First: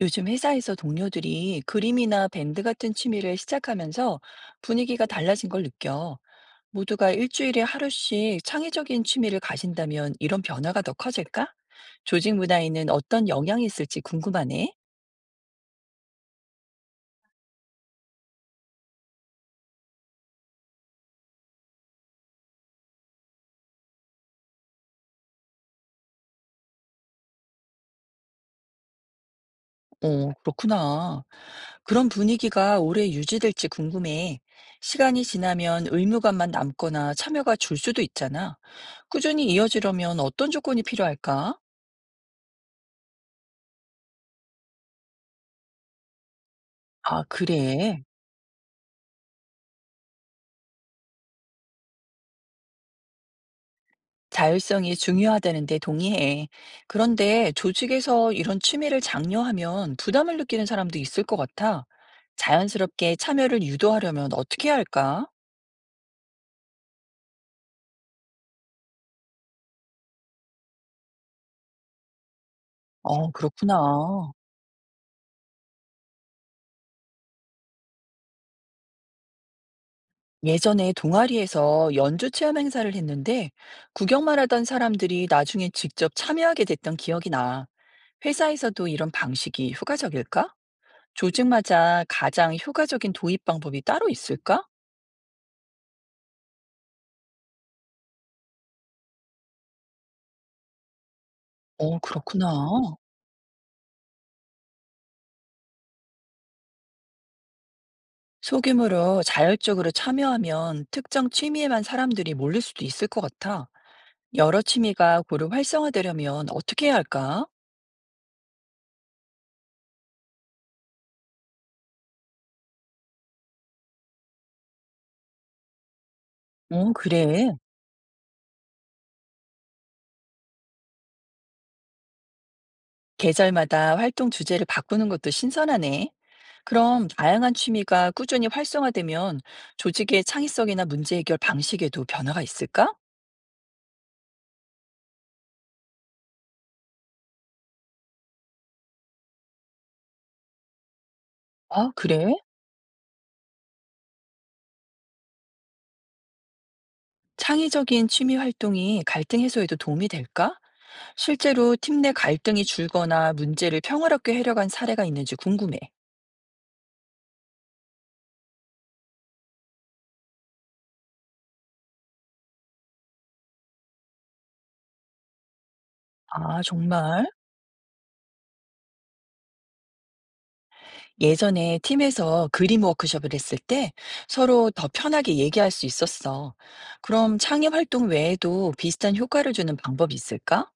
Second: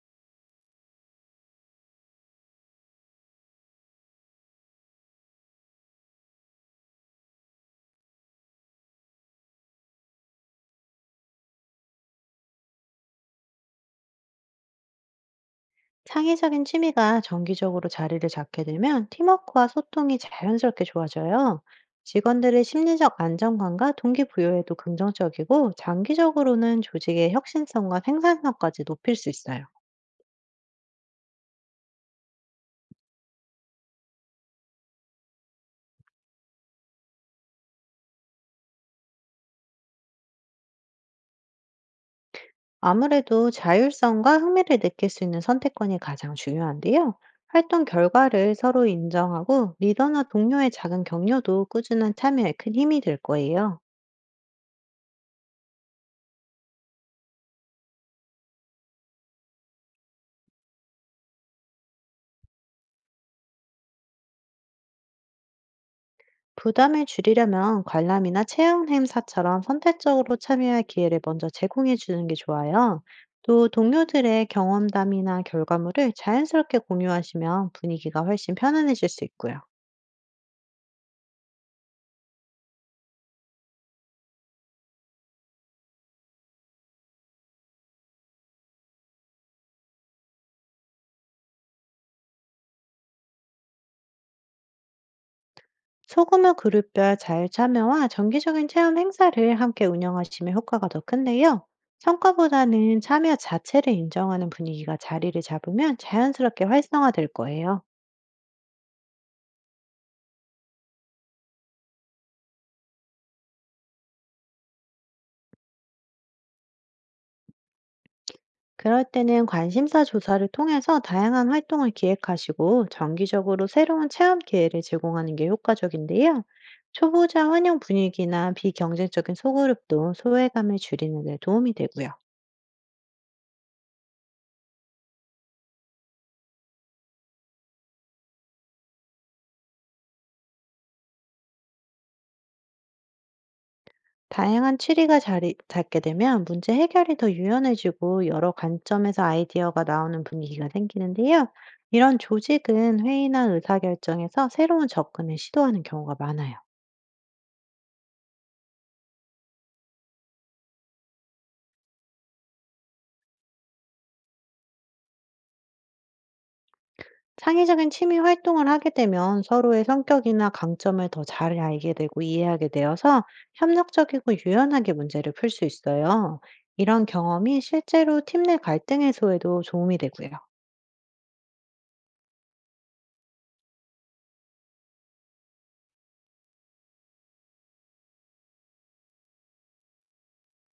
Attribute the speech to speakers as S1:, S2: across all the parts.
S1: 요즘 회사에서 동료들이 그림이나 밴드 같은 취미를 시작하면서 분위기가 달라진 걸 느껴. 모두가 일주일에 하루씩 창의적인 취미를 가진다면 이런 변화가 더 커질까? 조직 문화에는 어떤 영향이 있을지 궁금하네.
S2: 창의적인 취미가 정기적으로 자리를 잡게 되면 팀워크와 소통이 자연스럽게 좋아져요. 직원들의 심리적 안정감과 동기부여에도 긍정적이고, 장기적으로는 조직의 혁신성과 생산성까지 높일 수 있어요.
S1: 어, 그렇구나. 그런 분위기가 오래 유지될지 궁금해. 시간이 지나면 의무감만 남거나 참여가 줄 수도 있잖아. 꾸준히 이어지려면 어떤 조건이 필요할까?
S2: 아무래도 자율성과 흥미를 느낄 수 있는 선택권이 가장 중요한데요.
S1: 아,
S2: 활동
S1: 그래.
S2: 결과를 서로 인정하고, 리더나 동료의 작은 격려도 꾸준한 참여에 큰 힘이 될 거예요.
S1: 자율성이 중요하다는 데 동의해. 그런데 조직에서 이런 취미를 장려하면 부담을 느끼는 사람도 있을 것 같아. 자연스럽게 참여를 유도하려면 어떻게 해야 할까?
S2: 부담을 줄이려면 관람이나 체험 행사처럼 선택적으로 참여할 기회를 먼저 제공해 주는 게 좋아요.
S1: 어,
S2: 또
S1: 그렇구나.
S2: 동료들의 경험담이나 결과물을 자연스럽게 공유하시면 분위기가 훨씬 편안해질 수 있고요.
S1: 예전에 동아리에서 연주 체험 행사를 했는데 구경만 하던 사람들이 나중에 직접 참여하게 됐던 기억이 나. 회사에서도 이런 방식이 효과적일까? 조직마다 가장 효과적인 도입 방법이 따로 있을까?
S2: 소규모 그룹별 자율 참여와 정기적인 체험 행사를 함께 운영하시면 효과가 더 큰데요.
S1: 어, 그렇구나.
S2: 성과보다는 참여 자체를 인정하는 분위기가 자리를 잡으면 자연스럽게 활성화될 거예요.
S1: 소규모로 자율적으로 참여하면 특정 취미에만 사람들이 몰릴 수도 있을 것 같아. 여러 취미가 고루 활성화되려면 어떻게 해야 할까?
S2: 그럴 때는 관심사 조사를 통해서 다양한 활동을 기획하시고, 정기적으로 새로운 체험 기회를 제공하는 게 효과적인데요.
S1: 어,
S2: 초보자
S1: 그래.
S2: 환영 분위기나 비경쟁적인 소그룹도 소외감을 줄이는 데 도움이 되고요.
S1: 계절마다 활동 주제를 바꾸는 것도 신선하네. 그럼 다양한 취미가 꾸준히 활성화되면 조직의 창의성이나 문제 해결 방식에도 변화가 있을까?
S2: 다양한 취미가 자리 잡게 되면 문제 해결이 더 유연해지고, 여러 관점에서 아이디어가 나오는 분위기가 생기는데요.
S1: 아,
S2: 이런
S1: 그래?
S2: 조직은 회의나 의사결정에서 새로운 접근을 시도하는 경우가 많아요.
S1: 창의적인 취미 활동이 갈등 해소에도 도움이 될까? 실제로 팀 내 갈등이 줄거나 문제를 평화롭게 해결한 사례가 있는지 궁금해.
S2: 창의적인 취미 활동을 하게 되면 서로의 성격이나 강점을 더 잘 알게 되고 이해하게 되어서, 협력적이고 유연하게 문제를 풀 수 있어요.
S1: 아
S2: 이런
S1: 정말?
S2: 경험이 실제로 팀 내 갈등 해소에도 도움이 되고요.
S1: 예전에 팀에서 그림 워크숍을 했을 때 서로 더 편하게 얘기할 수 있었어. 그럼 창의 활동 외에도 비슷한 효과를 주는 방법이 있을까?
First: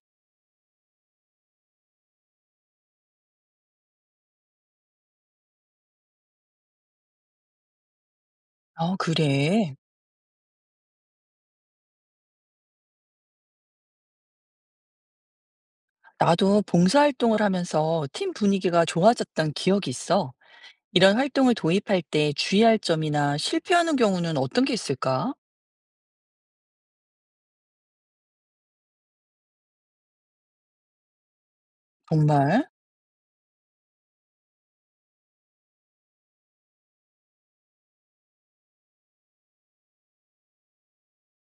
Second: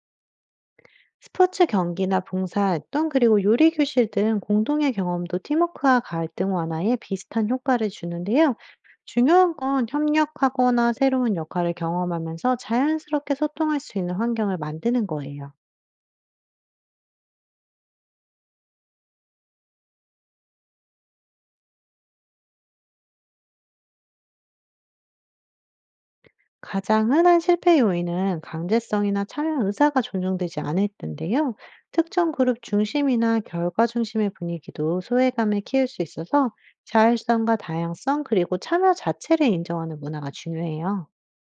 S2: 스포츠 경기나 봉사활동, 그리고 요리 교실 등 공동의 경험도 팀워크와 갈등 완화에 비슷한 효과를 주는데요.
S1: 아,
S2: 중요한
S1: 그래.
S2: 건 협력하거나 새로운 역할을 경험하면서 자연스럽게 소통할 수 있는 환경을 만드는 거예요.
S1: 나도 봉사활동을 하면서 팀 분위기가 좋아졌던 기억이 있어. 이런 활동을 도입할 때 주의할 점이나 실패하는 경우는 어떤 게 있을까?
S2: 가장 흔한 실패 요인은 강제성이나 참여 의사가 존중되지 않을 텐데요. 특정 그룹
S1: 정말?
S2: 중심이나 결과 중심의 분위기도 소외감을 키울 수 있어서, 자율성과 다양성, 그리고 참여 자체를 인정하는 문화가 중요해요.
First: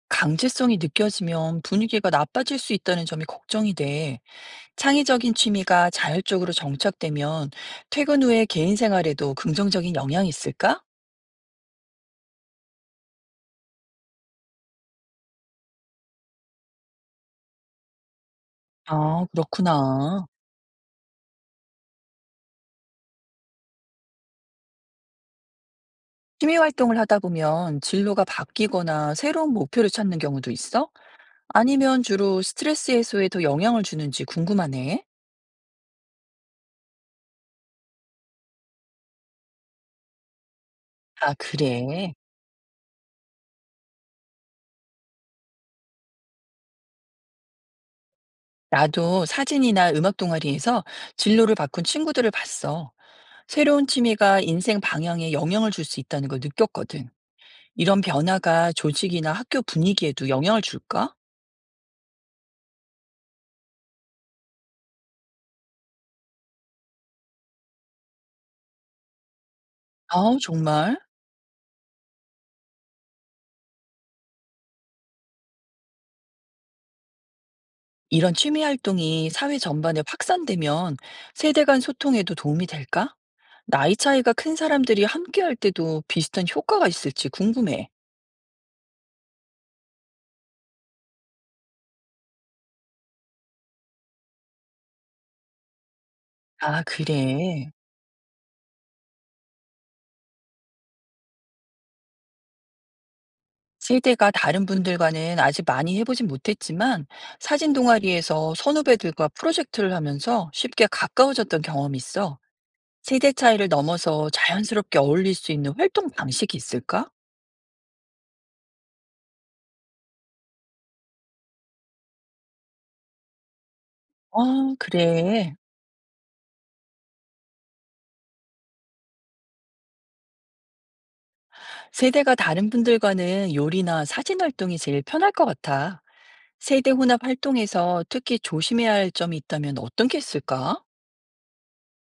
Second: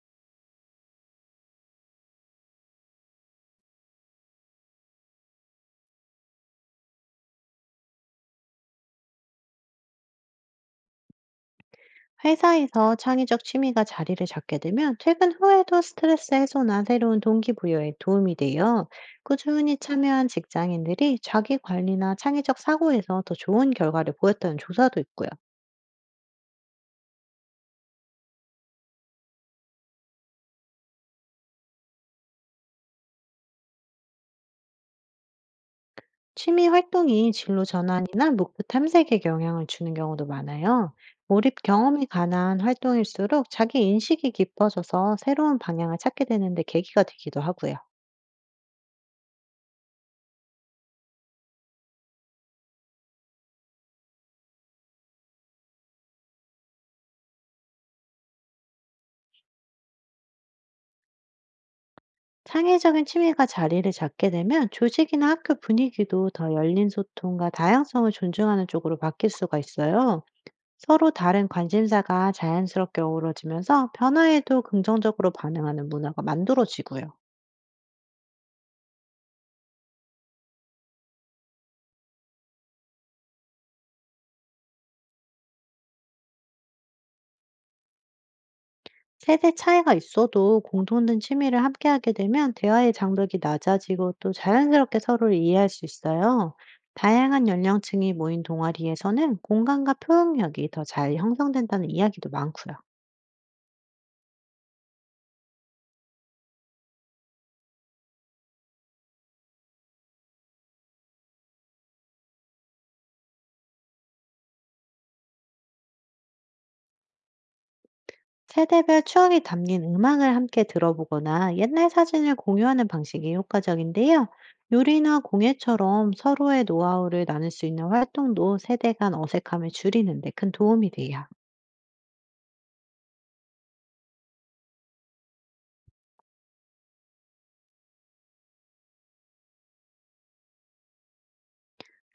S1: 강제성이 느껴지면 분위기가 나빠질 수 있다는 점이 걱정이 돼. 창의적인 취미가 자율적으로 정착되면 퇴근 후에 개인 생활에도 긍정적인 영향이 있을까?
S2: 회사에서 창의적 취미가 자리를 잡게 되면 퇴근 후에도 스트레스 해소나 새로운 동기부여에 도움이 돼요.
S1: 아,
S2: 꾸준히
S1: 그렇구나.
S2: 참여한 직장인들이 자기 관리나 창의적 사고에서 더 좋은 결과를 보였다는 조사도 있고요.
S1: 취미 활동을 하다 보면 진로가 바뀌거나 새로운 목표를 찾는 경우도 있어? 아니면 주로 스트레스 해소에 더 영향을 주는지 궁금하네.
S2: 취미 활동이 진로 전환이나 목표 탐색에 영향을 주는 경우도 많아요.
S1: 아,
S2: 몰입 경험이
S1: 그래.
S2: 가난 활동일수록 자기 인식이 깊어져서 새로운 방향을 찾게 되는데 계기가 되기도 하고요.
S1: 나도 사진이나 음악 동아리에서 진로를 바꾼 친구들을 봤어. 새로운 취미가 인생 방향에 영향을 줄 수 있다는 걸 느꼈거든. 이런 변화가 조직이나 학교 분위기에도 영향을 줄까?
S2: 창의적인 취미가 자리를 잡게 되면 조직이나 학교 분위기도 더 열린 소통과 다양성을 존중하는 쪽으로 바뀔 수가 있어요.
S1: 아 정말?
S2: 서로 다른 관심사가 자연스럽게 어우러지면서 변화에도 긍정적으로 반응하는 문화가 만들어지고요.
S1: 이런 취미 활동이 사회 전반에 확산되면 세대 간 소통에도 도움이 될까? 나이 차이가 큰 사람들이 함께 할 때도 비슷한 효과가 있을지 궁금해.
S2: 세대 차이가 있어도 공통된 취미를 함께하게 되면 대화의 장벽이 낮아지고, 또 자연스럽게 서로를 이해할 수 있어요.
S1: 아,
S2: 다양한
S1: 그래.
S2: 연령층이 모인 동아리에서는 공간과 표현력이 더 잘 형성된다는 이야기도 많고요.
S1: 세대가 다른 분들과는 아직 많이 해보진 못했지만 사진 동아리에서 선후배들과 프로젝트를 하면서 쉽게 가까워졌던 경험이 있어. 세대 차이를 넘어서 자연스럽게 어울릴 수 있는 활동 방식이 있을까?
S2: 세대별 추억이 담긴 음악을 함께 들어보거나 옛날 사진을 공유하는 방식이 효과적인데요.
S1: 아,
S2: 요리나
S1: 그래.
S2: 공예처럼 서로의 노하우를 나눌 수 있는 활동도 세대 간 어색함을 줄이는 데 큰 도움이 돼요.
S1: 세대가 다른 분들과는 요리나 사진 활동이 제일 편할 것 같아. 세대 혼합 활동에서 특히 조심해야 할 점이 있다면 어떤 게 있을까?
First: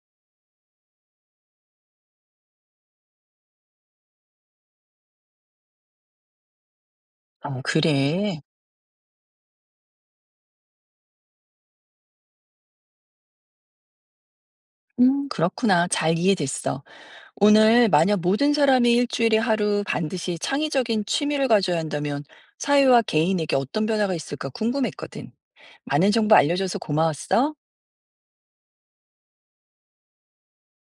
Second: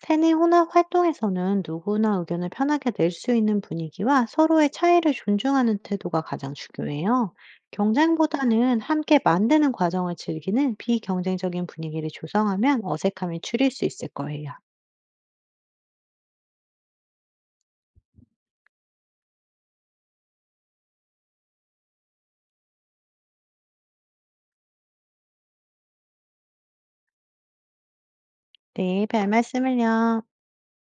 S2: 세뇌 혼합 활동에서는 누구나 의견을 편하게 낼 수 있는 분위기와 서로의 차이를 존중하는 태도가 가장 중요해요.
S1: 아, 그래.
S2: 경쟁보다는 함께 만드는 과정을 즐기는 비경쟁적인 분위기를 조성하면 어색함이 줄일 수 있을 거예요.
S1: 그렇구나. 잘 이해됐어. 오늘 만약 모든 사람이 일주일에 하루 반드시 창의적인 취미를 가져야 한다면 사회와 개인에게 어떤 변화가 있을까 궁금했거든. 많은 정보 알려줘서 고마웠어.
S2: 네, 별 말씀을요.